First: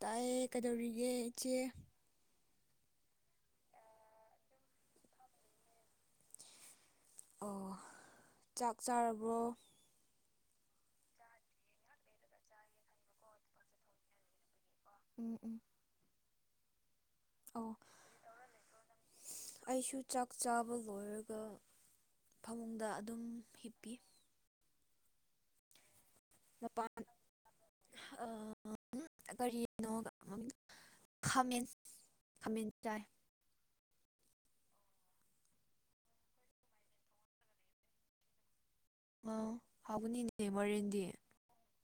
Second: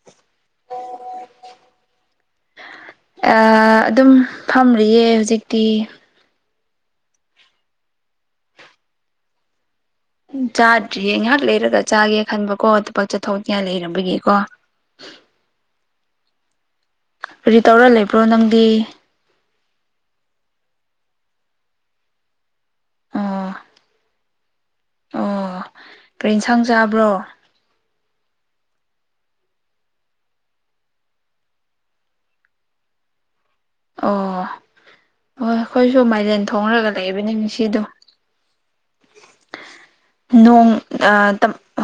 ꯇꯥꯏꯌꯦ ꯀꯩꯗꯧꯔꯤꯒꯦ ꯏꯆꯦ ꯑꯗꯨꯝ ꯐꯝꯔꯤꯌꯦ ꯍꯧꯖꯤꯛꯇꯤ ꯑꯣ ꯆꯥꯛ ꯆꯥꯔꯕ꯭ꯔꯣ ꯆꯥꯗ꯭ꯔꯤꯌꯦ ꯉꯥꯏꯍꯥꯛ ꯂꯩꯔꯒ ꯆꯥꯒꯦ ꯈꯟꯕꯀꯣ ꯊꯕꯛ ꯆꯠꯊꯣꯛ ꯀꯌꯥ ꯂꯩꯔꯝꯕꯒꯤꯀꯣ ꯎꯝ-ꯎꯝ ꯔꯤ ꯇꯧꯔ ꯂꯩꯕ꯭ꯔꯣ ꯅꯪꯗꯤ ꯑꯩꯁꯨ ꯆꯥꯛ ꯆꯥꯕ ꯂꯣꯏꯔꯒ ꯐꯃꯨꯡꯗ ꯑꯗꯨꯝ ꯑꯣ ꯍꯤꯞꯄꯤ ꯑꯣ ꯀꯔꯤ ꯏꯟꯁꯥꯡ ꯃꯄꯥꯟ ꯆꯥꯕ꯭ꯔꯣ ꯑ ꯀꯔꯤꯅꯣ ꯈꯥꯃꯦꯟ ꯈꯥꯃꯦꯟ ꯆꯥꯏ ꯑꯣ ꯍꯣꯏ ꯑꯩꯈꯣꯏꯁꯨ ꯃꯥꯏꯔꯦꯟ ꯊꯣꯡꯂꯒ ꯂꯩꯕꯅꯤ ꯃꯤꯁꯤꯗꯣ ꯑꯥ ꯍꯥꯎꯒꯅꯤꯅꯦ ꯅꯣꯡ ꯃꯣꯔꯦꯟꯗꯤ ꯑ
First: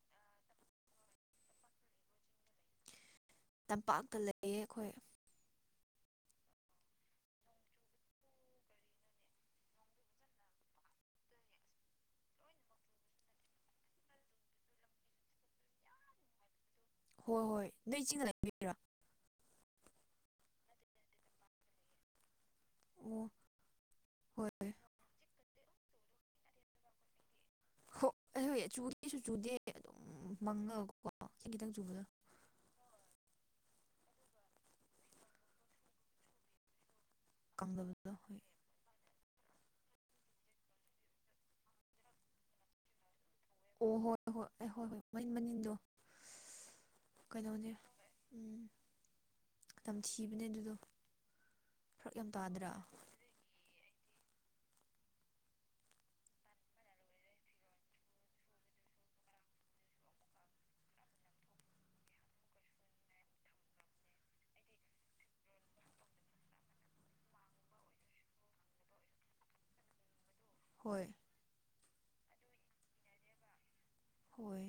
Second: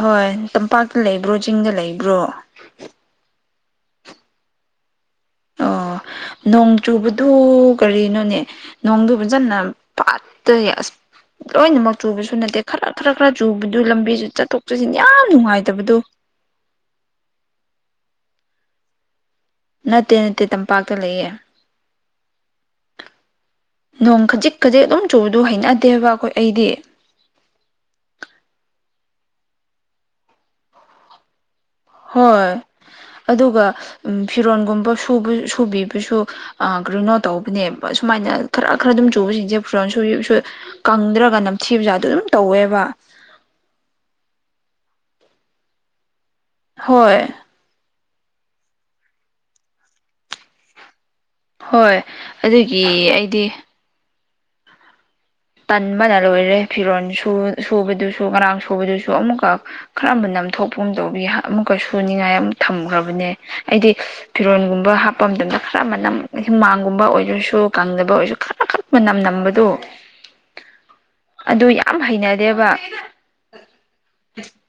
ꯍꯣꯏ ꯇꯝꯄꯥꯛꯇ ꯂꯩꯕ꯭ꯔꯣ ꯆꯤꯡꯗ ꯂꯩꯕ꯭ꯔꯣ ꯇꯝꯄꯥꯛꯇ ꯂꯩꯌꯦ ꯑꯈꯣꯏ ꯑꯣ ꯅꯣꯡ ꯆꯨꯕꯗꯨ ꯀꯔꯤꯅꯣꯅꯦ ꯅꯣꯡꯗꯨ ꯐꯖꯅ ꯄꯥꯠꯇꯩ ꯑꯁ ꯂꯣꯏꯅꯃꯛ ꯆꯨꯕꯁꯨ ꯅꯠꯇꯦ ꯈꯔ ꯈꯔ ꯈꯔ ꯆꯨꯕꯗꯨ ꯂꯝꯕꯤꯁꯨ ꯆꯠꯊꯣꯛ ꯆꯠꯁꯤꯟ ꯌꯥꯝ ꯅꯨꯡꯉꯥꯏꯇꯕꯗꯨ ꯍꯣꯏ-ꯍꯣꯏ ꯅꯣꯏ ꯆꯤꯡ [unintelligible] ꯅꯠꯇꯦ-ꯅꯠꯇꯦ ꯇꯝꯄꯥꯛꯇ ꯂꯩꯌꯦ ꯑꯣ ꯅꯣꯡ ꯍꯣꯏ ꯈꯖꯤꯛ-ꯈꯖꯤꯛ ꯑꯗꯨꯝ ꯆꯨꯕꯗꯨ ꯍꯩꯅꯗꯦꯕ ꯑꯈꯣꯏ ꯑꯩꯗꯤ ꯑꯩ ꯍꯣꯏ ꯆꯨꯗꯦꯁꯨ ꯆꯨꯗꯦ ꯑꯗꯨꯝ ꯃꯪꯉꯥꯒꯀꯣ ꯈꯤꯇꯪ ꯆꯨꯕꯗ ꯍꯣꯏ ꯑꯗꯨꯒ ꯐꯤꯔꯣꯟꯒꯨꯝꯕꯨ ꯁꯨꯕꯤꯕꯁꯨ ꯒ꯭ꯔꯤꯅꯣꯠ ꯇꯧꯕꯅꯦꯕ ꯀꯪꯗꯕꯗꯣ ꯁꯨꯃꯥꯏꯅ ꯍꯣꯏ ꯈꯔ ꯈꯔ ꯑꯗꯨꯝ ꯆꯨꯕꯁꯤꯡꯁꯦ ꯐꯔꯣꯟ ꯁ ꯀꯪꯗ꯭ꯔꯒ ꯅꯝꯊꯤꯕꯖꯥꯗꯣ ꯑꯗꯨꯝ ꯇꯧꯋꯦꯕ ꯑꯣ ꯍꯣꯏ ꯍꯣꯏ ꯍꯣꯏ ꯑꯩ ꯍꯣꯏ ꯍꯣꯏ ꯃꯅꯤꯟ ꯃꯅꯤꯟꯗꯣ ꯍꯣꯏ ꯀꯩꯩꯅꯧꯅꯦ ꯎ ꯇꯝꯊꯤꯕꯅꯦ ꯑꯗꯨꯗꯣ ꯍꯣꯏ ꯐꯔꯛ ꯌꯥꯝ ꯇꯥꯗ꯭ꯔꯥ ꯑꯗꯨꯒꯤ ꯑꯩꯗꯤ ꯇꯟꯕꯅ ꯂꯣꯏꯔꯦ ꯐꯤꯔꯣꯜ ꯁꯨꯕꯗꯨꯁꯨ ꯉꯔꯥꯡ ꯁꯨꯕꯗꯨꯁꯨ ꯑꯃꯨꯛꯀꯛ ꯈ꯭ꯔꯝꯕ ꯅꯝꯊꯣꯛꯄꯒꯨꯝ ꯇꯧꯕꯤ ꯑꯃꯨꯛꯀ ꯁꯨꯨꯅꯤꯡꯉꯥꯏ ꯑꯃ ꯊꯝꯈ꯭ꯔꯕꯅꯦ ꯑꯩꯗꯤ ꯐꯤꯔꯣꯟꯒꯨꯝꯕ ꯍꯥꯞꯄ ꯃꯇꯝꯗ ꯈꯔ ꯃꯅꯝ ꯍꯤꯃꯥꯡꯒꯨꯝꯕ ꯑꯣꯏꯔꯁꯨ ꯀꯪꯗꯕ ꯑꯣꯏꯔꯁꯨ ꯈꯔ ꯃꯅꯝ-ꯅꯝꯕꯗꯨ ꯍꯣꯏ ꯑꯗꯨ ꯌꯥꯝ ꯍꯩꯅꯗꯦꯕ ꯍꯣꯏ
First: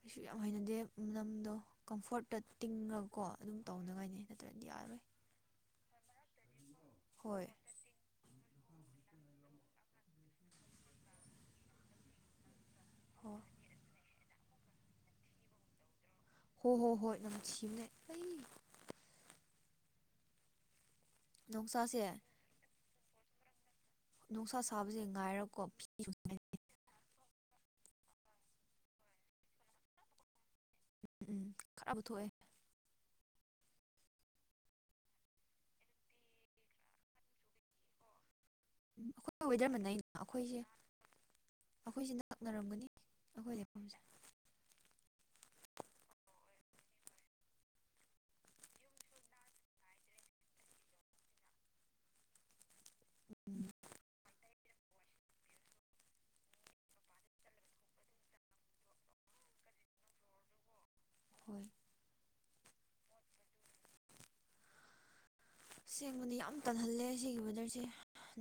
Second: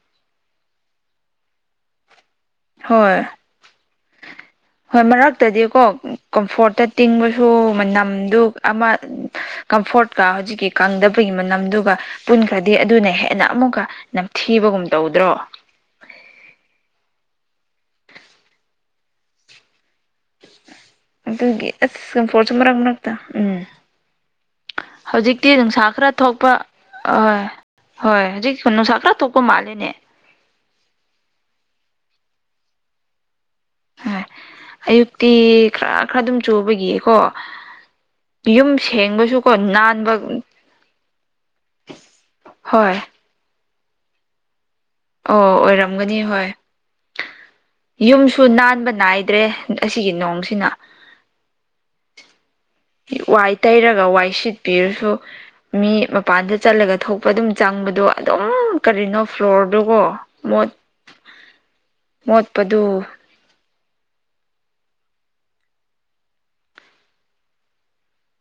ꯀꯩꯁꯨ ꯌꯥꯝ ꯍꯩꯅꯗꯦ ꯂꯝꯗꯣ ꯀꯝꯐ‌ꯣꯔ꯭ꯠꯇ ꯇꯤꯡꯉꯒꯀꯣ ꯍꯣꯏ ꯑꯗꯨꯝ ꯇꯧꯅꯉꯥꯏꯅꯤ ꯅꯠꯇ꯭ꯔꯗꯤ ꯌꯥꯔꯔꯣꯏ ꯍꯣꯏ ꯃꯔꯛꯇꯗꯤꯀꯣ ꯀꯝꯐꯣꯔꯠꯇ ꯍꯣꯏ ꯇꯤꯡꯕꯁꯨ ꯃꯅꯝꯗꯨ ꯑꯃ ꯀꯝꯐꯣꯔꯠꯀ ꯍꯧꯖꯤꯛꯀꯤ ꯀꯪꯗꯕꯒꯤ ꯃꯅꯝꯗꯨꯒ ꯄꯨꯟꯈ꯭ꯔꯗꯤ ꯑꯗꯨꯅ ꯍꯣꯏ ꯍꯦꯟꯅ ꯑꯃꯨꯛꯀ ꯅꯝꯊꯤꯕꯒꯨꯝ ꯇꯧꯗ꯭ꯔꯣ ꯍꯣꯏ ꯍꯣ ꯍꯣꯏ ꯅꯨꯝꯊꯤꯕꯅꯦ ꯑꯩ ꯑꯗꯨꯒꯤ ꯑꯁ ꯅꯨꯡꯁꯥꯁꯦ ꯆꯝꯐꯣ꯭ꯔꯗꯁꯨ ꯃꯔꯛ-ꯃꯔꯛꯇ ꯎꯝ ꯅꯨꯡꯁꯥ ꯁꯥꯕꯁꯦ ꯍꯧꯖꯤꯛꯇꯤ ꯉꯥꯏꯔꯀꯣ ꯅꯨꯡꯁꯥ ꯐꯤ ꯈꯔ ꯎꯝ ꯊꯣꯛꯄ ꯑ ꯍꯣꯏ ꯍꯧꯖꯤꯛ ꯅꯨꯡꯁꯥ ꯈꯔ ꯊꯣꯛꯄ ꯃꯥꯜꯂꯦꯅꯦ ꯎꯝ ꯎꯝ ꯈꯔꯕꯨ ꯊꯣꯛꯑꯦ ꯍꯣꯏ ꯑꯌꯨꯛꯇꯤ ꯈꯔ-ꯈꯔ ꯑꯗꯨꯝ ꯆꯨꯕꯒꯤꯀꯣ ꯌꯨꯝ ꯎ ꯑꯩꯈꯣꯏ ꯁꯦꯡꯕꯁꯨꯀꯣ ꯋꯦꯗꯔ ꯃꯅꯩꯅ ꯅꯥꯟꯕ ꯑꯩꯈꯣꯏꯁꯦ ꯑꯩꯈꯣꯏꯁꯦ ꯅꯛꯅꯔꯝꯒꯅꯤ ꯍꯣꯏ ꯑꯩꯈꯣꯏ ꯂꯩꯐꯝꯁꯦ ꯑꯣ ꯑꯣꯏꯔꯝꯒꯅꯤ ꯍꯣꯏ ꯌꯨꯝꯁꯨ ꯅꯥꯟꯕ ꯅꯥꯏꯗ꯭ꯔꯦ ꯑꯁꯤꯒꯤ ꯅꯣꯡꯁꯤꯅ ꯋꯥꯏ ꯎꯝ ꯇꯩꯔꯒ ꯋꯥꯏ ꯁꯤꯠꯄꯤꯔꯁꯨ ꯃꯤ ꯃꯄꯥꯟꯗ ꯆꯠꯂꯒ ꯊꯣꯛꯄ ꯑꯗꯨꯝ ꯆꯪꯕꯗꯣ ꯑꯗꯨꯝ ꯀꯔꯤꯅꯣ ꯐ꯭ꯂꯣꯔꯗꯨꯕ‌ꯣ ꯃꫭꯠ ꯍꯣꯏ ꯃꯣꯠꯄꯗꯨ ꯁꯦꯡꯕꯗꯤ ꯌꯥꯝ ꯇꯜꯍꯜꯂꯦ ꯁꯤꯒꯤ ꯋꯦꯗ꯭ꯔꯁꯦ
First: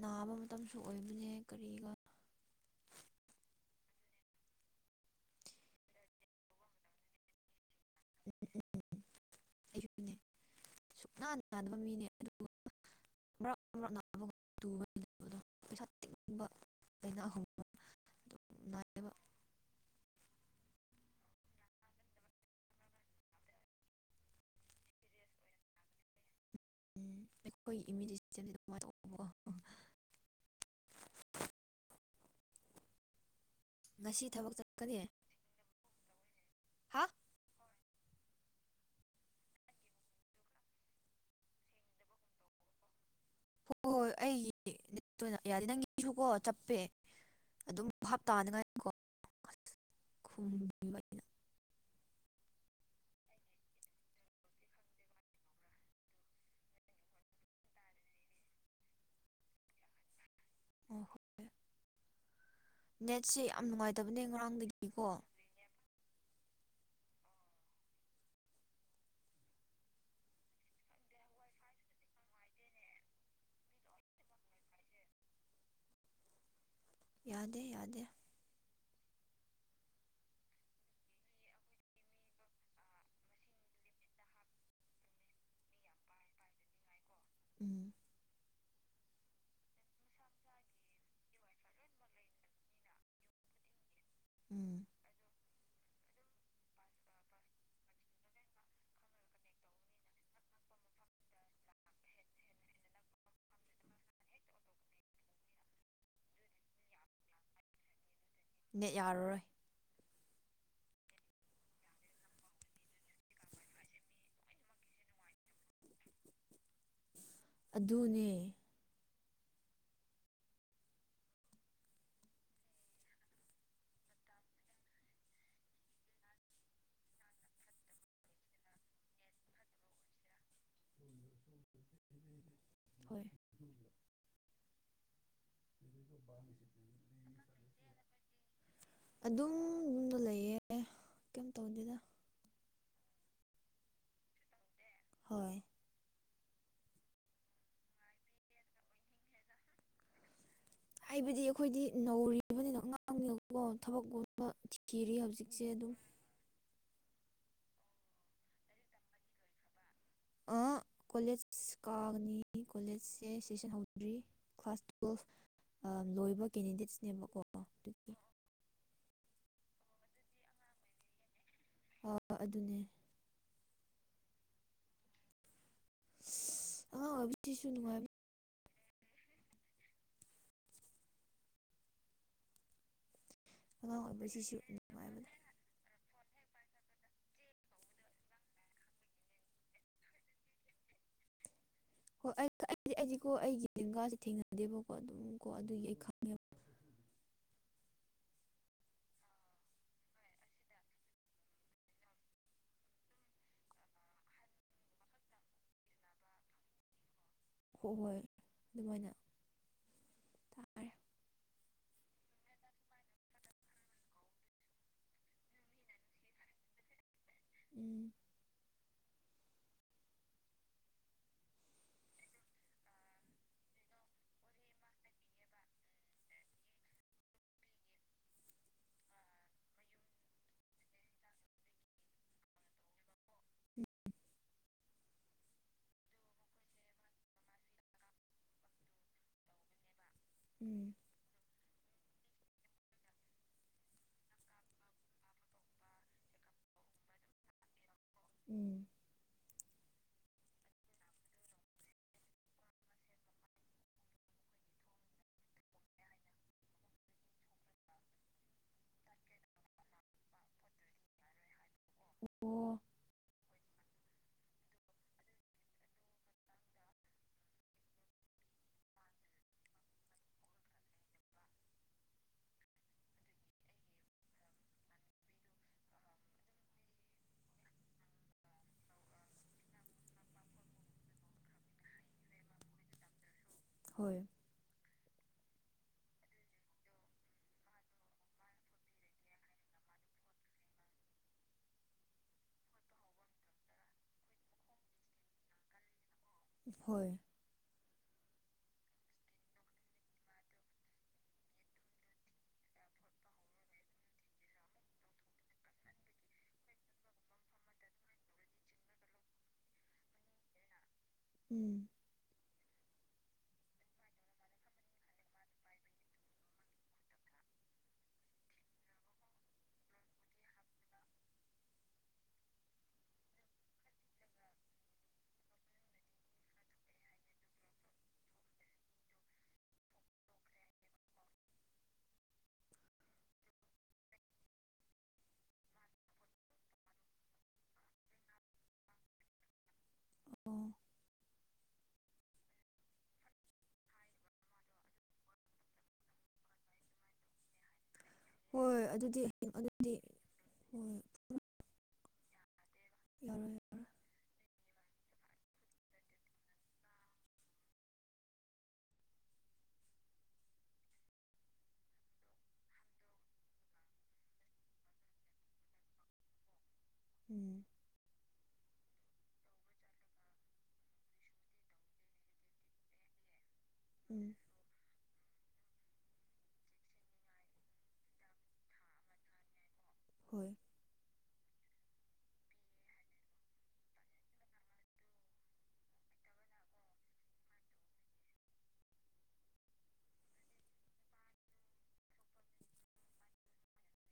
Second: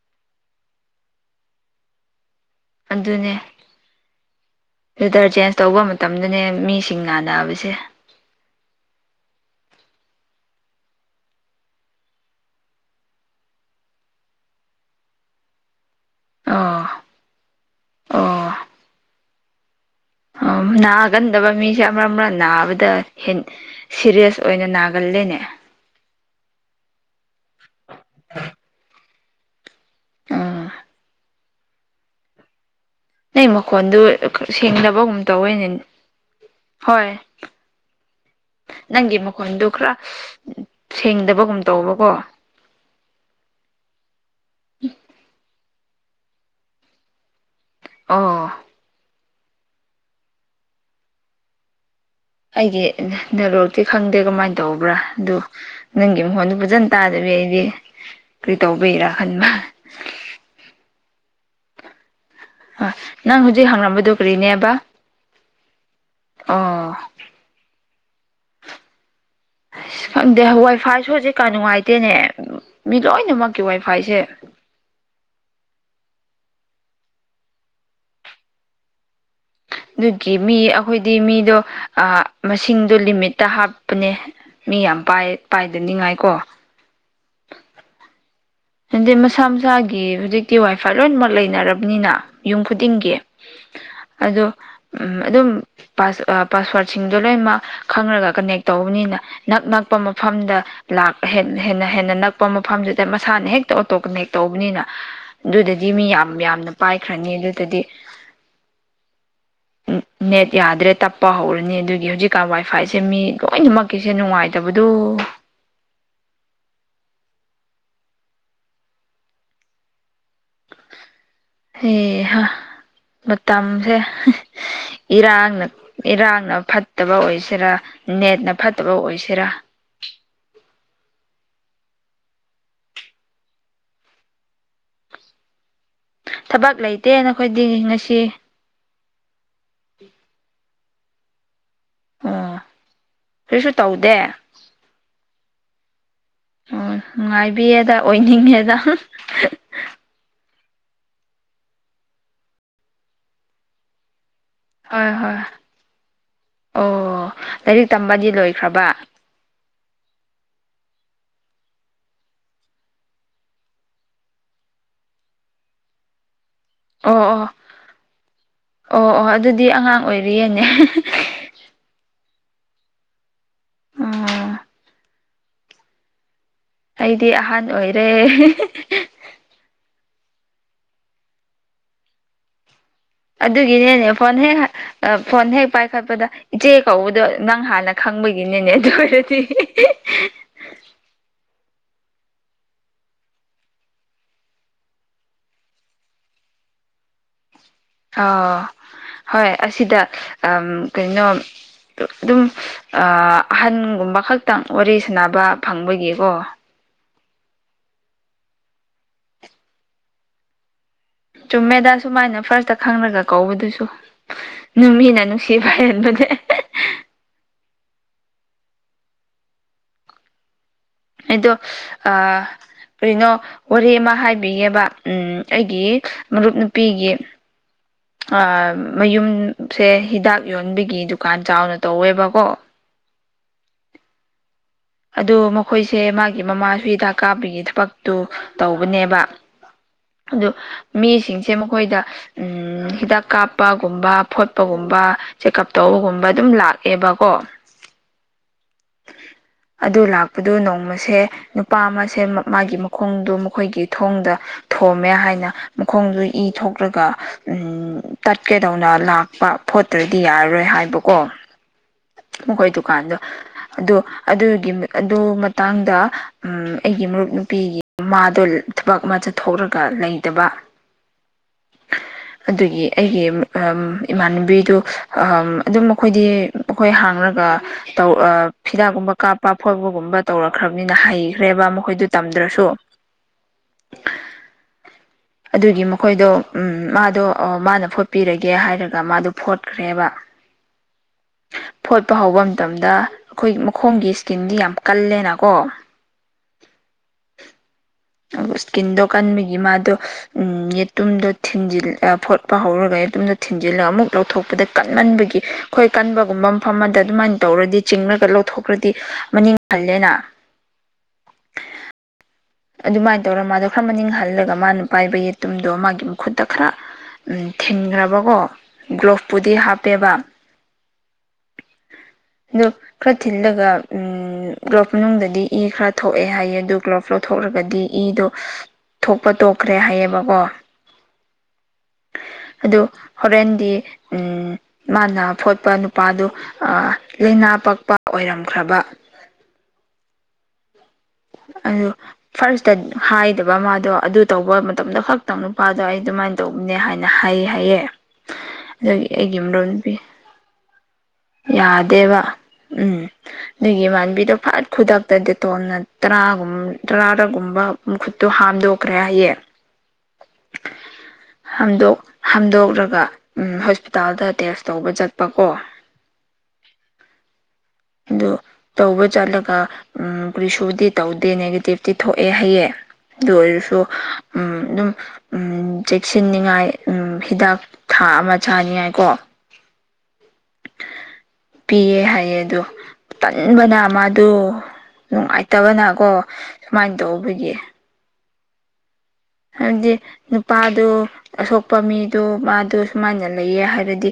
ꯅꯥꯕ ꯃꯇꯝꯁꯨ ꯑꯣꯏꯕꯅꯦ ꯀꯔꯤꯒ ꯑꯗꯨꯅꯦ ꯋꯤꯟꯇꯔ ꯆꯦꯟꯖ ꯇꯧꯕ ꯃꯇꯝꯗꯅꯦ ꯃꯤꯁꯤꯡ ꯅꯥꯅꯕꯁꯦ ꯁꯨꯛ ꯅꯥꯟꯅ ꯕ ꯃꯤꯅꯦ ꯕ ꯅꯥ [unintelligible] ꯄꯩꯁꯥ ꯇꯤꯡꯅꯤꯡꯕ ꯂꯥꯏꯅꯍꯨꯝ ꯑ‌ꯣ ꯅꯥꯏꯌ‌ꯦꯕꯥ ꯑꯣ ꯅꯥꯒꯟꯗꯕ ꯃꯤꯁꯦ ꯑꯃꯛ ꯑꯃꯛ ꯅꯥꯕꯗ ꯍꯦꯟ ꯁꯤꯔꯤꯌ‌ꯦꯁ ꯑꯣꯏꯅ ꯅꯥꯒꯜꯂ‌ꯦꯅꯦ ꯎꯝ ꯑꯩꯈ‌ꯣꯏ [unintelligible] ꯋꯥ [unintelligible] ꯑꯥ ꯅꯪ ꯃꯈꯣꯟꯗꯨ ꯉꯁꯤ ꯊꯕꯛ ꯆꯠꯀꯅꯤ ꯁꯦꯡꯗꯕꯒꯨꯝ ꯇꯧꯋꯦꯅꯦ ꯍꯥ ꯍꯣꯏ ꯅꯪꯒꯤ ꯃꯈꯣꯟꯗꯨ ꯈꯔ ꯁꯦꯡꯗꯕꯒꯨꯝ ꯇꯧꯕꯀꯣ ꯍꯣꯏ ꯍꯣꯏ ꯑꯩꯒꯤ [unintelligible] ꯌꯥꯔꯦ ꯅꯪꯒꯤꯁꯨꯀꯣ ꯆꯞꯄꯦ ꯑꯗꯨꯝ ꯑꯣ ꯕꯥꯞꯇꯥꯅꯤꯉꯥꯏꯀ‌ꯣ [unintelligible] ꯑꯩꯗꯤ ꯅꯦꯠꯒ‌꯭ꯔ‌ꯣꯛꯇꯤ ꯈꯪꯗꯦ ꯀꯃꯥꯏꯅ ꯇꯧꯕ꯭ꯔꯥ ꯑꯗꯨ ꯅꯪꯒꯤ ꯃꯈ‌ꯣꯟꯗꯨ ꯐꯖꯅ ꯇꯥꯗ꯭ꯔ‌ꯦ ꯑꯩꯗꯤ ꯀ꯭ꯔꯤ ꯇꯧꯕꯩꯔꯥ ꯈꯟꯕ ꯑꫭ ꯑ ꯅꯪ ꯅꯦꯠꯁꯦ ꯌꯥꯝ ꯍꯧꯖꯤꯛ ꯍꯪꯂꯝꯕꯗꯨꯣ ꯅꯨꯡꯉꯥꯏꯇꯕꯅꯦ ꯀꯔꯤꯅꯦꯕ ꯉꯔꯥꯡꯗꯒꯤꯀꯣ ꯑꯣ ꯑꯁ ꯈꯪꯗꯦ ꯋꯥꯏ ꯐꯥꯏꯁꯨ ꯍꯧꯖꯤꯛ ꯀ ꯅꯨꯡꯉꯥꯏꯇꯦꯅꯦ ꯃꯤ ꯂꯣꯏꯅꯃꯛꯀꯤ ꯋꯥꯏ ꯐꯥꯏꯁꯦ ꯌꯥꯗꯦ ꯌꯥꯗꯦ ꯑꯗꯨꯒꯤ ꯃꯤ ꯑꯩꯈꯣꯏꯗꯤ ꯃꯤꯗꯣ ꯃꯥꯁꯤꯡꯗꯣ ꯂꯤꯃꯤꯠꯇ ꯍꯥꯞꯄꯅꯦ ꯃꯤ ꯌꯥꯝ ꯄꯥꯏꯗꯅꯤꯡꯉꯥꯏꯀꯣ ꯎꯝ ꯍꯥꯏꯟꯗꯤ ꯃꯁꯥ-ꯃꯁꯥꯒꯤ ꯍꯧꯖꯤꯛꯇꯤ ꯋꯥꯏꯐꯥꯏ ꯂꯣꯏꯅꯃꯛ ꯂꯩꯅꯔꯕꯅꯤꯅ ꯌꯨꯝ ꯈꯨꯗꯤꯡꯒꯤ ꯑꯗꯣ ꯎꯝ ꯑꯗꯨꯝ ꯥꯄꯥꯁ ꯄꯥꯁꯋꯥꯠꯁꯤꯡꯗꯣ ꯂꯣꯏꯅꯃꯛ ꯈꯪꯔꯒ ꯀꯅꯦꯛ ꯇꯧꯕꯅꯤꯅ ꯅꯛ ꯅꯛꯄ ꯃꯐꯝꯗ ꯂꯥꯛꯄ ꯍꯦꯟꯅ ꯍꯦꯟꯅ ꯅꯛꯄ ꯃꯐꯝꯁꯤꯗ ꯃꯁꯥꯅ ꯍꯦꯛꯇ ꯑꯣꯇꯣ ꯀꯅꯦꯛ ꯇꯧꯕꯅꯤꯅ ꯑꯗꯨꯗꯗꯤ ꯃꯤ ꯌꯥꯝ-ꯌꯥꯝꯅ ꯄꯥꯏꯈ꯭ꯔꯅꯤ ꯑꯗꯨꯗꯗꯤ ꯅꯦꯠ ꯌꯥꯔꯔꯣꯏ ꯅꯦꯠ ꯌꯥꯗ꯭ꯔꯦ ꯇꯞꯄ ꯍꯧꯔꯅꯤ ꯑꯗꯨꯒꯤ ꯍꯧꯖꯤꯛꯀꯥꯟ ꯋꯥꯏꯐꯥꯏꯁꯦ ꯃꯤ ꯂꯣꯏꯅꯃꯛ ꯀꯁꯦ ꯅꯨꯡꯉꯥꯏꯇꯕꯗꯨ ꯑꯗꯨꯅꯦ ꯍꯩꯍꯥ ꯃꯇꯝꯁꯦ ꯏꯔꯥꯡꯅ ꯏꯔꯥꯡꯅ ꯐꯠꯇꯕ ꯑꯣꯏꯁꯤꯔꯥ ꯅꯦꯠꯅ ꯐꯠꯇꯕ ꯑꯣꯏꯁꯤꯔꯥ ꯊꯗ ꯁ [unintelligible] ꯊꯕꯛ ꯂꯩꯇꯦ ꯅꯈꯣꯏꯗꯤ ꯉꯁꯤ ꯑꯗꯨꯝ ꯇꯧꯗ‌ꯦꯗ ꯑ ꯀꯩꯁꯨ ꯇꯧꯗꯦ ꯍꯣꯏ ꯑꯣ ꯅꯨꯡꯉꯥꯏꯕꯤꯌꯦꯗ ꯑꯣꯏꯅꯤꯡꯉꯦꯗ ꯍꯥꯏꯕꯗꯤ ꯑꯩꯈꯣꯏꯗꯤ ꯅꯧꯔꯤꯕꯅꯤꯅꯣ ꯑꯉꯥꯡꯁꯤꯡꯅꯀꯣ ꯊꯕꯛꯒꯨꯟꯕ ꯍꯣꯏ ꯍꯣꯏ ꯑꯣ ꯂꯥꯏꯔꯤꯛ ꯇꯝꯕꯗꯤ ꯂꯣꯏꯈ꯭ꯔꯕ ꯀꯣꯂꯦꯖ ꯀꯥꯒꯅꯤ ꯀꯣꯂꯦꯖꯁꯦ ꯁꯦꯁꯟ ꯍꯧꯗ꯭ꯔꯤ ꯀ꯭ꯂꯥꯁ ꯇꯨꯋꯦꯜꯐ ꯂꯣꯏꯕ ꯀꯦꯟꯗꯤꯗꯦꯠꯁ ꯑꯣ ꯅꯦꯕꯀꯣ ꯑꯣ ꯑꯗꯨꯒꯤ ꯑꯣ ꯑꯣ ꯑꯗꯨꯗꯤ ꯑꯉꯥꯡ ꯑꯣꯏꯔꯤꯌꯦꯅꯦ꯫ [unintelligible] ꯑꯗꯨꯅꯦ ꯑꯣ ꯏꯁ ꯑꯩꯗꯤ ꯑꯍꯟ ꯑꯣꯏꯔꯦ ꯑꯉꯥꯡ ꯑꯗꯨꯒꯤꯅꯦꯅꯦ ꯐꯣꯟ ꯑꯣꯏꯕꯁꯤꯁꯨ ꯍꯦꯛ ꯅꯨꯡꯉꯥꯏꯕꯅꯦ ꯐꯣꯟ ꯍꯦꯛ ꯄꯥꯏ ꯈꯠꯄꯗ ꯏꯆꯦ ꯀꯧꯕꯗꯣ ꯅꯪ ꯍꯥꯟꯅ ꯈꯪꯕꯒꯤꯅꯤꯅꯦ ꯑꯗꯨ ꯑꯣꯏꯔꯗꯤ ꯍꯣꯏ ꯑꯩ ꯑꯩꯗꯤ ꯑꯩꯗꯤꯀꯣ ꯑꯩꯒꯤ ꯂꯦꯡꯒꯥꯁꯤ ꯊꯦꯡꯅꯗꯦꯕꯀꯣ ꯑꯗꯨꯝ ꯀꯣ ꯑꯗꯨꯒꯤ ꯑꯩ ꯈꯪꯉꯦꯕ ꯑꯣ ꯍꯣꯏ ꯑꯁꯤꯗ ꯀꯩꯅꯣ ꯑꯗꯨꯝ ꯑꯍꯟꯒꯨꯝꯕ ꯈꯛꯇꯪ ꯋꯥꯔꯤ ꯁꯥꯟꯅꯕ ꯐꯪꯕꯒꯤꯀꯣ ꯍ ꯍꯣꯏ ꯑꯗꯨꯃꯥꯏꯅ ꯇꯥꯔꯦ ꯆꯨꯝꯃꯦꯗ ꯁꯨꯃꯥꯏꯅ ꯐꯥꯔꯁꯇ ꯈꯪꯔꯒ ꯀꯧꯕꯗꯨꯁꯨ ꯅꯪ ꯃꯤꯅ ꯅꯨꯡꯁꯤꯕ ꯍꯩꯔꯝꯕꯗꯤ ꯎꯝ ꯑꯗꯣ ꯑꯥ ꯀꯔꯤꯅꯣ ꯋꯥꯔꯤ ꯑꯃ ꯍꯥꯏꯕꯤꯒꯦꯕ ꯎꯝ ꯑꯩꯒꯤ ꯃꯔꯨꯞ ꯅꯨꯄꯤꯒꯤ ꯃꯌꯨꯝꯁꯦ ꯍꯤꯗꯥꯛ ꯌꯣꯟꯕꯒꯤ ꯗꯨꯀꯥꯟ ꯆꯥꯎꯅ ꯇꯧꯋꯦꯕꯀꯣ ꯎꯝ ꯑꯗꯨ ꯃꯈꯣꯏꯁꯦ ꯃꯥꯒꯤ ꯃꯃꯥꯁꯨ ꯍꯤꯗꯥꯛ ꯀꯥꯞꯕꯒꯤ ꯊꯕꯛꯇꯨ ꯇꯧꯕꯅꯦꯕ ꯑꯗꯣ ꯎꯝ ꯃꯤꯁꯤꯡꯁꯦ ꯃꯈꯣꯏꯗ ꯎꯝ ꯍꯤꯗꯥꯛ ꯀꯥꯞꯄꯒꯨꯝꯕ ꯐꯣꯠꯄꯒꯨꯝꯕ ꯆꯦꯛꯀꯞ ꯇꯧꯕꯒꯨꯝꯕ ꯑꯗꯨꯝ ꯂꯥꯛꯑꯦꯕꯀꯣ ꯎꯝ ꯍ ꯑꯗꯨ ꯂꯥꯛꯄꯗꯨ ꯅꯣꯡꯃꯁꯦ ꯅꯨꯄꯥ ꯑꯃꯁꯦ ꯃꯥꯒꯤ ꯃꯈꯣꯡꯗꯨ ꯃꯈꯣꯏꯒꯤ ꯊꯣꯡꯗ ꯊꯣꯝꯃꯦ ꯍꯥꯏꯅ ꯃꯈꯣꯡꯗꯨ ꯏ ꯊꯣꯛꯂꯒ ꯇꯠꯀꯦꯗꯧꯅ ꯂꯥꯛꯄ ꯐꯣꯠꯇ꯭ꯔꯗꯤ ꯌꯥꯔꯔꯣꯏ ꯍꯥꯏꯕꯀꯣ ꯃꯈꯣꯏ ꯑꯣ ꯗꯨꯀꯥꯟꯗꯣ꯫ ꯑꯗꯣ ꯑꯗꯨꯒꯤ ꯑꯗꯨ ꯃꯇꯥꯡꯗ ꯎꯝ ꯑꯩꯒꯤ ꯃꯔꯨꯞ ꯅꯨꯄꯤꯒꯤ ꯃꯃꯥꯗꯣ ꯊꯕꯛ ꯑꯃ ꯆꯠꯊꯣꯛꯔꯒ ꯂꯩꯇꯕ꯫ ꯑꯗꯨꯒꯤ ꯑꯩꯒꯤ ꯏꯃꯥꯟꯅꯕꯤꯗꯨ ꯑꯗꯨꯝ ꯃꯈꯣꯏꯗꯤ ꯃꯈꯣꯏ ꯍꯥꯡꯂꯒ ꯇꯧ ꯑ ꯍꯤꯗꯥꯛꯀꯨꯝꯕ ꯀꯥꯞꯄ ꯐꯣꯠꯄꯒꯨꯝꯕ ꯇꯧꯔꯛꯈ꯭ꯔꯕꯅꯤꯅ ꯍꯩꯈ꯭ꯔꯦꯕ ꯃꯈꯣꯏꯗꯨ ꯇꯝꯗ꯭ꯔꯁꯨ ꯎꯝ ꯍꯣꯏ [inaudible] ꯑꯗꯨꯒꯤ ꯃꯈꯣꯏꯗꯨ ꯎꯃ ꯃꯥꯗꯣ ꯃꯥꯅ ꯐꯣꯠꯄꯤꯔꯒꯦ ꯍꯥꯏꯔꯒ ꯃꯥꯗꯣ ꯐꯣꯠꯈ꯭ꯔꯦꯕ꯫ ꯐꯣꯠꯄ ꯍꯧꯕ ꯃꯇꯝꯗ ꯑꯩꯈꯣꯏ ꯃꯈꯣꯡꯒꯤ ꯏꯁꯀꯤꯟꯗꯤ ꯌꯥꯝ ꯀꯜꯂꯦꯅꯀꯣ ꯍꯣꯏ ꯏꯁꯀꯤꯟꯗꯣ ꯀꯟꯕꯒꯤ ꯃꯥꯗꯣ ꯌꯦꯠꯇꯨꯝꯗꯣ ꯊꯤꯟꯖꯤꯟ ꯐꯣꯠꯄ ꯍꯧꯔꯒ ꯌꯦꯇꯨꯝꯗꯣ ꯊꯤꯟꯖꯤꯜꯂꯒ ꯑꯃꯨꯛ ꯂꯧꯊꯣꯛꯄꯗ ꯀꯟꯃꯟꯕꯒꯤ ꯑꯩꯈꯣꯏ ꯀꯟꯕꯒꯨꯝꯕ ꯃꯐꯝ ꯑꯃꯗ ꯑꯗꯨꯃꯥꯏꯅ ꯇꯧꯔꯗꯤ ꯆꯤꯡꯉꯒ ꯂꯧꯊꯣꯛꯈ꯭ꯔꯗꯤ ꯃꯅꯤꯡ ꯍꯜꯂꯦꯅ ꯎꯝ ꯑꯗꯨꯃꯥꯏꯅ ꯇꯧꯔꯒ ꯃꯥꯗꯣ ꯈꯔ ꯃꯅꯤꯡ ꯍꯜꯂꯒ ꯃꯥꯅ ꯄꯥꯏꯕ ꯌꯦꯇꯨꯝꯗꯣ ꯃꯥꯒꯤ ꯃꯈꯨꯠꯇ ꯈꯔ ꯎ ꯊꯤꯟꯈ꯭ꯔꯕꯀꯣ ꯒ꯭ꯂꯣꯞꯄꯨꯗꯤ ꯍꯥꯞꯄꯦꯕ꯫ ꯑꯗꯨ ꯈꯔ ꯊꯤꯜꯂꯒ ꯎꯝ ꯒ꯭ꯂꯣꯞ ꯃꯅꯨꯡꯗꯗꯤ ꯏ ꯈꯔ ꯊꯣꯛꯑꯦ ꯍꯥꯏꯌꯦ ꯑꯗꯨ ꯒ꯭ꯂꯣ ꯊꯣꯛꯂꯒꯗꯤ ꯏꯗꯣ ꯊꯣꯛꯄ ꯇꯣꯛꯈ꯭ꯔꯦ ꯍꯥꯏꯌꯦꯕꯀꯣ ꯑꯗꯨ ꯍꯣꯔꯦꯟꯗꯤ ꯎꯝ ꯃꯥꯅ ꯐꯣꯠꯄ ꯅꯨꯄꯥꯗꯨ ꯂꯥꯏꯅꯥ ꯄꯛꯄ ꯑꯣꯏꯔꯝꯈ꯭ꯔꯕ ꯑꯣ ꯑꯗꯨ ꯐꯥꯔꯁꯇ ꯍꯥꯏꯗꯕ ꯃꯥꯗꯣ ꯑꯗꯨ ꯇꯧꯕ ꯃꯇꯝꯗ ꯈꯛꯇꯪ ꯅꯨꯄꯥꯗꯣ ꯑꯩ ꯑꯗꯨꯃꯥꯏꯅ ꯇꯧꯕꯅꯦ ꯍꯥꯏꯅ ꯍꯥꯏ ꯍꯥꯏꯌꯦ ꯍꯣꯏ ꯑꯗꯨꯒꯤ ꯑꯗꯨꯗꯤ ꯑꯩꯒꯤ ꯍꯌꯦꯡ ꯃꯔꯣꯜ ꯑꯗꯨꯗꯤ ꯄꯤ꯫ ꯍꯣꯏ ꯌꯥꯗꯦꯕ ꯎꯝ ꯌꯥꯔꯣꯏ ꯑꯗꯨꯒꯤꯃꯥꯟꯕꯤꯗꯣ ꯐꯠ ꯈꯨꯗꯛꯇ ꯗꯦꯇꯣꯝꯅ ꯇꯔꯥꯒꯨꯝ ꯇꯔꯥꯔꯒꯨꯝꯕ ꯃꯈꯨꯠꯇꯣ ꯍꯥꯝꯗꯣꯛꯈ꯭ꯔꯦ ꯍꯥꯏꯌꯦ [inaudible] ꯍꯥꯝꯗꯣꯛ ꯍꯥꯝꯗꯣꯛꯂꯒ ꯍꯣꯁꯄꯤꯇꯥꯜꯗ ꯇꯦꯁ ꯇꯧꯕ ꯆꯠꯄꯀꯣ ꯎꯝ ꯑꯗꯨ ꯇꯧꯕ ꯆꯠꯂꯒ ꯀꯔꯤꯁꯨꯗꯤ ꯇꯧꯗꯦ ꯅꯦꯒꯦꯇꯤꯞꯇꯤ ꯊꯣꯛꯑꯦ ꯍꯌꯦ ꯑꯗꯨ ꯑꯣꯏꯔꯁꯨ ꯎꯝ ꯑꯗꯨꯝ ꯎꯝ ꯆꯦꯛꯁꯤꯟꯅꯤꯉꯥꯏ ꯎꯝ ꯍꯤꯗꯥꯛ ꯊꯥ ꯑꯃ ꯆꯥꯅꯤꯡꯉꯥꯏ ꯀꯣ ꯍꯣꯏ ꯄꯤꯌꯦ ꯍꯥꯏꯌꯦ ꯑꯗꯨꯣ ꯇꯟꯕꯅ ꯃꯥꯗꯨ ꯅꯨꯡꯉꯥꯏꯇꯕꯅꯀꯣ ꯁꯨꯃꯥꯏꯅ ꯇꯧꯕꯒꯤ ꯍꯥꯏꯕꯗꯤ ꯅꯨꯄꯥꯗꯨ ꯑꯁꯣꯛꯄ ꯃꯤꯗꯨ ꯃꯥꯗꯨ ꯁꯨꯃꯥꯏꯅ ꯂꯩꯌꯦ ꯍꯥꯏꯔꯗꯤ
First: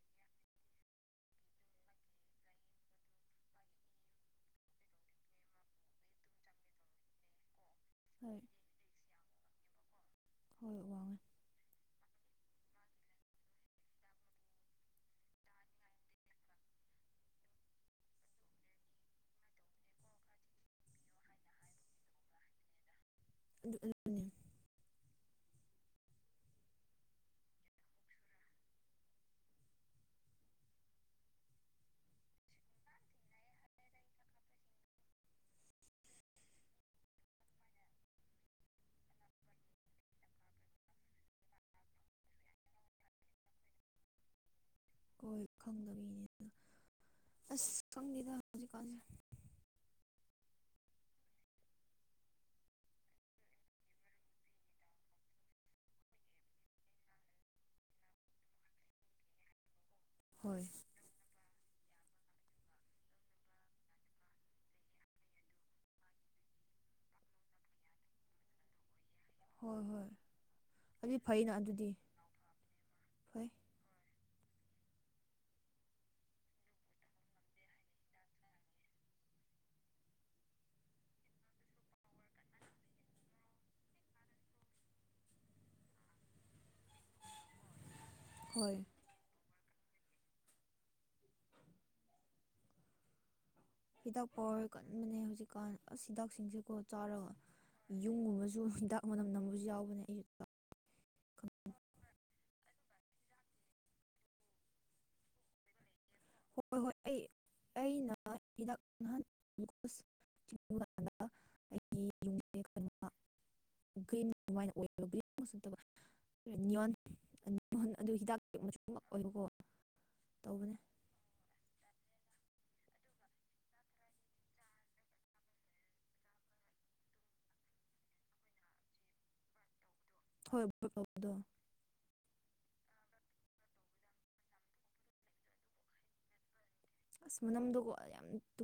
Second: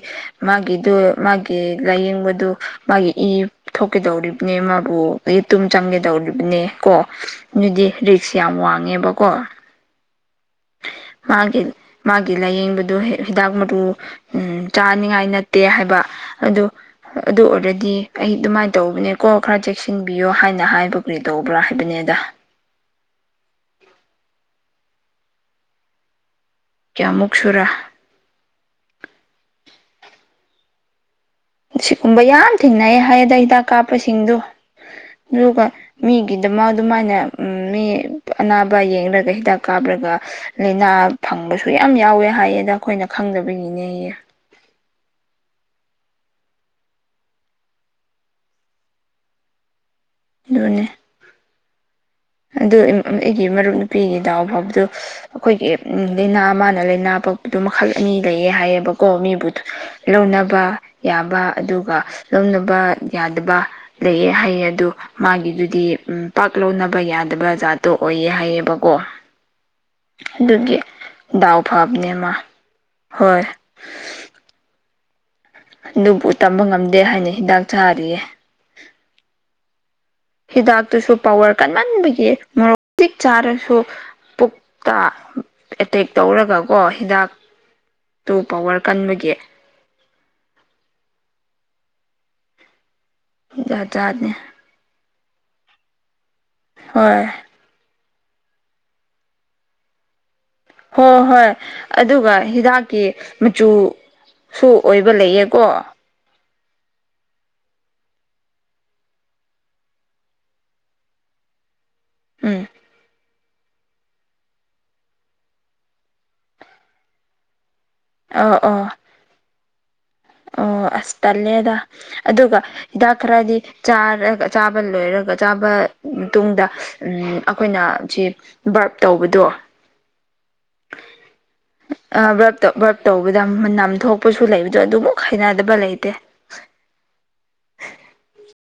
ꯃꯥꯒꯤꯗꯨꯣ ꯃꯥꯒꯤ ꯂꯥꯏꯌꯦꯡꯕꯗꯨ ꯃꯥꯒꯤ ꯊꯣꯛꯀꯗꯧꯔꯤꯕꯅꯦ ꯃꯥꯕꯨ ꯑꯗꯒꯤ ꯇꯨꯝ ꯆꯪꯒꯗꯧꯔꯤꯕꯅꯦ ꯀꯣ ꯑꯗꯨꯗꯤ ꯔꯤꯛꯁ ꯍꯣꯏ ꯌꯥꯝ ꯋꯥꯡꯉꯦꯕꯀꯣ ꯍꯣꯏ ꯋꯥꯡꯉꯦ ꯃꯥꯒꯤ ꯃꯥꯒꯤ ꯂꯥꯏꯌꯦꯡꯕꯗꯨ ꯍꯤꯗꯥꯛ ꯃꯔꯨ ꯎꯝ ꯆꯥꯅꯤꯉꯥꯏ ꯅꯠꯇꯦ ꯍꯥꯏꯕ ꯑꯗꯨ ꯑꯗꯨ ꯑꯣꯏꯔꯗꯤ ꯑꯩ ꯑꯗꯨꯃꯥꯏꯅ ꯇꯧꯕꯅꯦꯀꯣ ꯈꯔ ꯆꯦꯛꯁꯤꯟꯕꯤꯌꯣ ꯍꯥꯏꯅ ꯍꯥꯏꯕ ꯀꯩ ꯇꯧꯕ꯭ꯔꯥ ꯍꯥꯏꯕꯅꯤꯗ ꯑꯗꯨ ꯀꯌꯥꯃꯨꯛ ꯁꯨꯔ ꯁꯤꯒꯨꯝꯕ ꯌꯥꯝ ꯊꯦꯡꯅꯩ ꯍꯥꯏ ꯑꯗ ꯍꯤꯗꯥꯛ ꯀꯥꯞꯄꯁꯤꯡꯗꯣ ꯑꯗꯨꯒ ꯃꯤꯒꯤꯗꯃꯛ ꯑꯗꯨꯃꯥꯏꯅ ꯃꯤ ꯑꯅꯥꯕ ꯌꯦꯡꯒ ꯍꯤꯗꯥꯛ ꯀꯥꯞꯔꯒ ꯂꯥꯏꯅꯥ ꯐꯪꯕꯁꯨ ꯌꯥꯝ ꯌꯥꯎꯋꯦ ꯍꯥꯏꯌꯦꯗ ꯑꯈꯣꯏꯅ ꯈꯪꯗꯕꯒꯤꯅꯦꯌꯦ꯫ ꯍꯣꯏ ꯈꯪꯗꯕꯤ ꯅꯦ ꯑꯁ ꯈꯪꯗ‌ꯦꯗ ꯍꯧꯖꯤꯛꯀꯟꯁ‌ꯦ ꯑꯗꯨꯅꯦ ꯑꯗꯨ ꯑꯩꯒꯤ ꯃꯔꯨꯞ ꯅꯨꯄꯤꯒꯤ ꯗꯥꯎ ꯐꯕꯗꯨ ꯑꯩꯈꯣꯏꯒꯤ ꯎ ꯂꯩꯅꯥ ꯃꯥꯅ ꯂꯩꯅꯥ ꯄꯛꯄꯗꯨꯣ ꯃꯈꯜ ꯑꯅꯤ ꯂꯩꯌꯦ ꯍꯥꯏꯌꯦꯕꯀꯣ ꯃꯤꯕꯨ ꯍꯣꯏ ꯂꯧꯅꯕ ꯌꯥꯕ ꯑꯗꯨꯒ ꯂꯧꯅꯕ ꯌꯥꯗꯕ ꯂꯩꯑ ꯍꯥꯏꯩꯌꯦ ꯑꯗꯣ ꯃꯥꯒꯤꯗꯨꯗꯤ ꯎ ꯄꯥꯛ ꯂꯧꯅꯕ ꯕ ꯌꯥꯗꯕ ꯖꯥꯠꯇꯣ ꯑꯣꯏꯌꯦ ꯍꯥꯏꯌꯦꯕꯀꯣ ꯍꯣꯏ ꯍꯣꯏ ꯑꯗꯨꯒꯤ ꯑꯗꯨꯗꯤ ꯐꯩꯅ ꯗꯥꯎ ꯑꯗꯨꯗꯤ ꯐꯥꯕꯅꯦꯃ ꯍꯣꯏ ꯐꯩ ꯑꯗꯨꯕꯨ ꯇꯝꯕ ꯉꯝꯗꯦ ꯍꯥꯏꯅ ꯍꯤꯗꯥꯛ ꯆꯥꯔꯤꯌꯦ ꯍꯤꯗꯥꯛꯇꯨꯁꯨ ꯄꯋꯥꯔ ꯀꯟꯃꯟꯕꯒꯤ ꯃꯣꯔꯣꯛ ꯃꯇꯤꯛ ꯆꯥꯔꯁꯨ ꯄꯨꯛꯇ ꯑꯦꯇꯦꯛ ꯇꯧꯔꯒꯀꯣ ꯍꯤꯗꯥꯛ ꯇꯨ ꯍꯣꯏ ꯄꯋꯥꯔ ꯀꯟꯕꯒꯤ ꯍꯤꯗꯥꯛ ꯄꯥꯎꯋꯔ ꯀꯟꯕꯅꯦ ꯍꯧꯖꯤꯛꯀꯥꯟ ꯑꯁ ꯍꯤꯗꯥꯛꯁꯤꯡꯁꯤꯀꯣ ꯍꯣꯏ ꯆꯥꯔꯒ ꯌꯨꯝꯒꯨꯝꯕꯁꯨ ꯍꯨꯟꯗꯥꯛ ꯃꯅꯝ ꯅꯝꯕꯁꯨ ꯌꯥꯎꯕꯅꯦ ꯑꯩꯁꯨ ꯍꯣꯏ ꯍꯣꯏ ꯑꯗꯨꯒ ꯍꯤꯗꯥꯛꯀꯤ ꯃꯆꯨ ꯁꯨ ꯑꯣꯏꯕ ꯂꯩꯌꯦꯀꯣ꯫ ꯍꯣꯏ ꯍꯣꯏ ꯑꯩ ꯑꯩꯅ ꯍꯤꯗꯥꯛ ꯅꯍꯥꯟ ꯑꯁ ꯑꯩꯒꯤ ꯌꯨꯝ ꯎꯝ [unintelligible] ꯒ꯭ꯔꯤꯟ [unintelligible] ꯑꯗꯨꯃꯥꯏꯅ ꯑꯣꯏꯕ [unintelligible] ꯑꯗꯨ ꯍꯤꯗꯥꯛ ꯑꯣ ꯑꯣ ꯃꯃꯛ ꯑꯣꯏꯌꯨꯀꯣ ꯑꯣ ꯑꯁ ꯇꯜꯂꯦꯗ꯫ ꯑꯗꯨꯒ ꯍꯤꯗꯥꯛ ꯈꯔꯗꯤ ꯆꯥꯔꯒ ꯆꯥꯕ ꯂꯣꯏꯔꯒ ꯆꯥꯕ ꯇꯨꯡꯗ ꯑꯩꯈꯣꯏꯅ ꯁꯤ ꯕꯥꯔꯞ ꯇꯧꯕꯗꯣ [unintelligible] ꯍꯣꯏꯗꯣ ꯕ꯭ꯔꯞ ꯕ꯭ꯔꯞ ꯇꯧꯕꯗ ꯅꯝ ꯊꯣꯛꯄꯁꯨ ꯂꯩꯕꯗꯣ ꯑꯗꯨꯃꯨꯛ ꯍꯩꯅꯗꯕ ꯂꯩꯇꯦ꯫ ꯑꯁ ꯃꯅꯝꯗꯨꯒꯣ ꯌꯥꯝ ꯇꯨ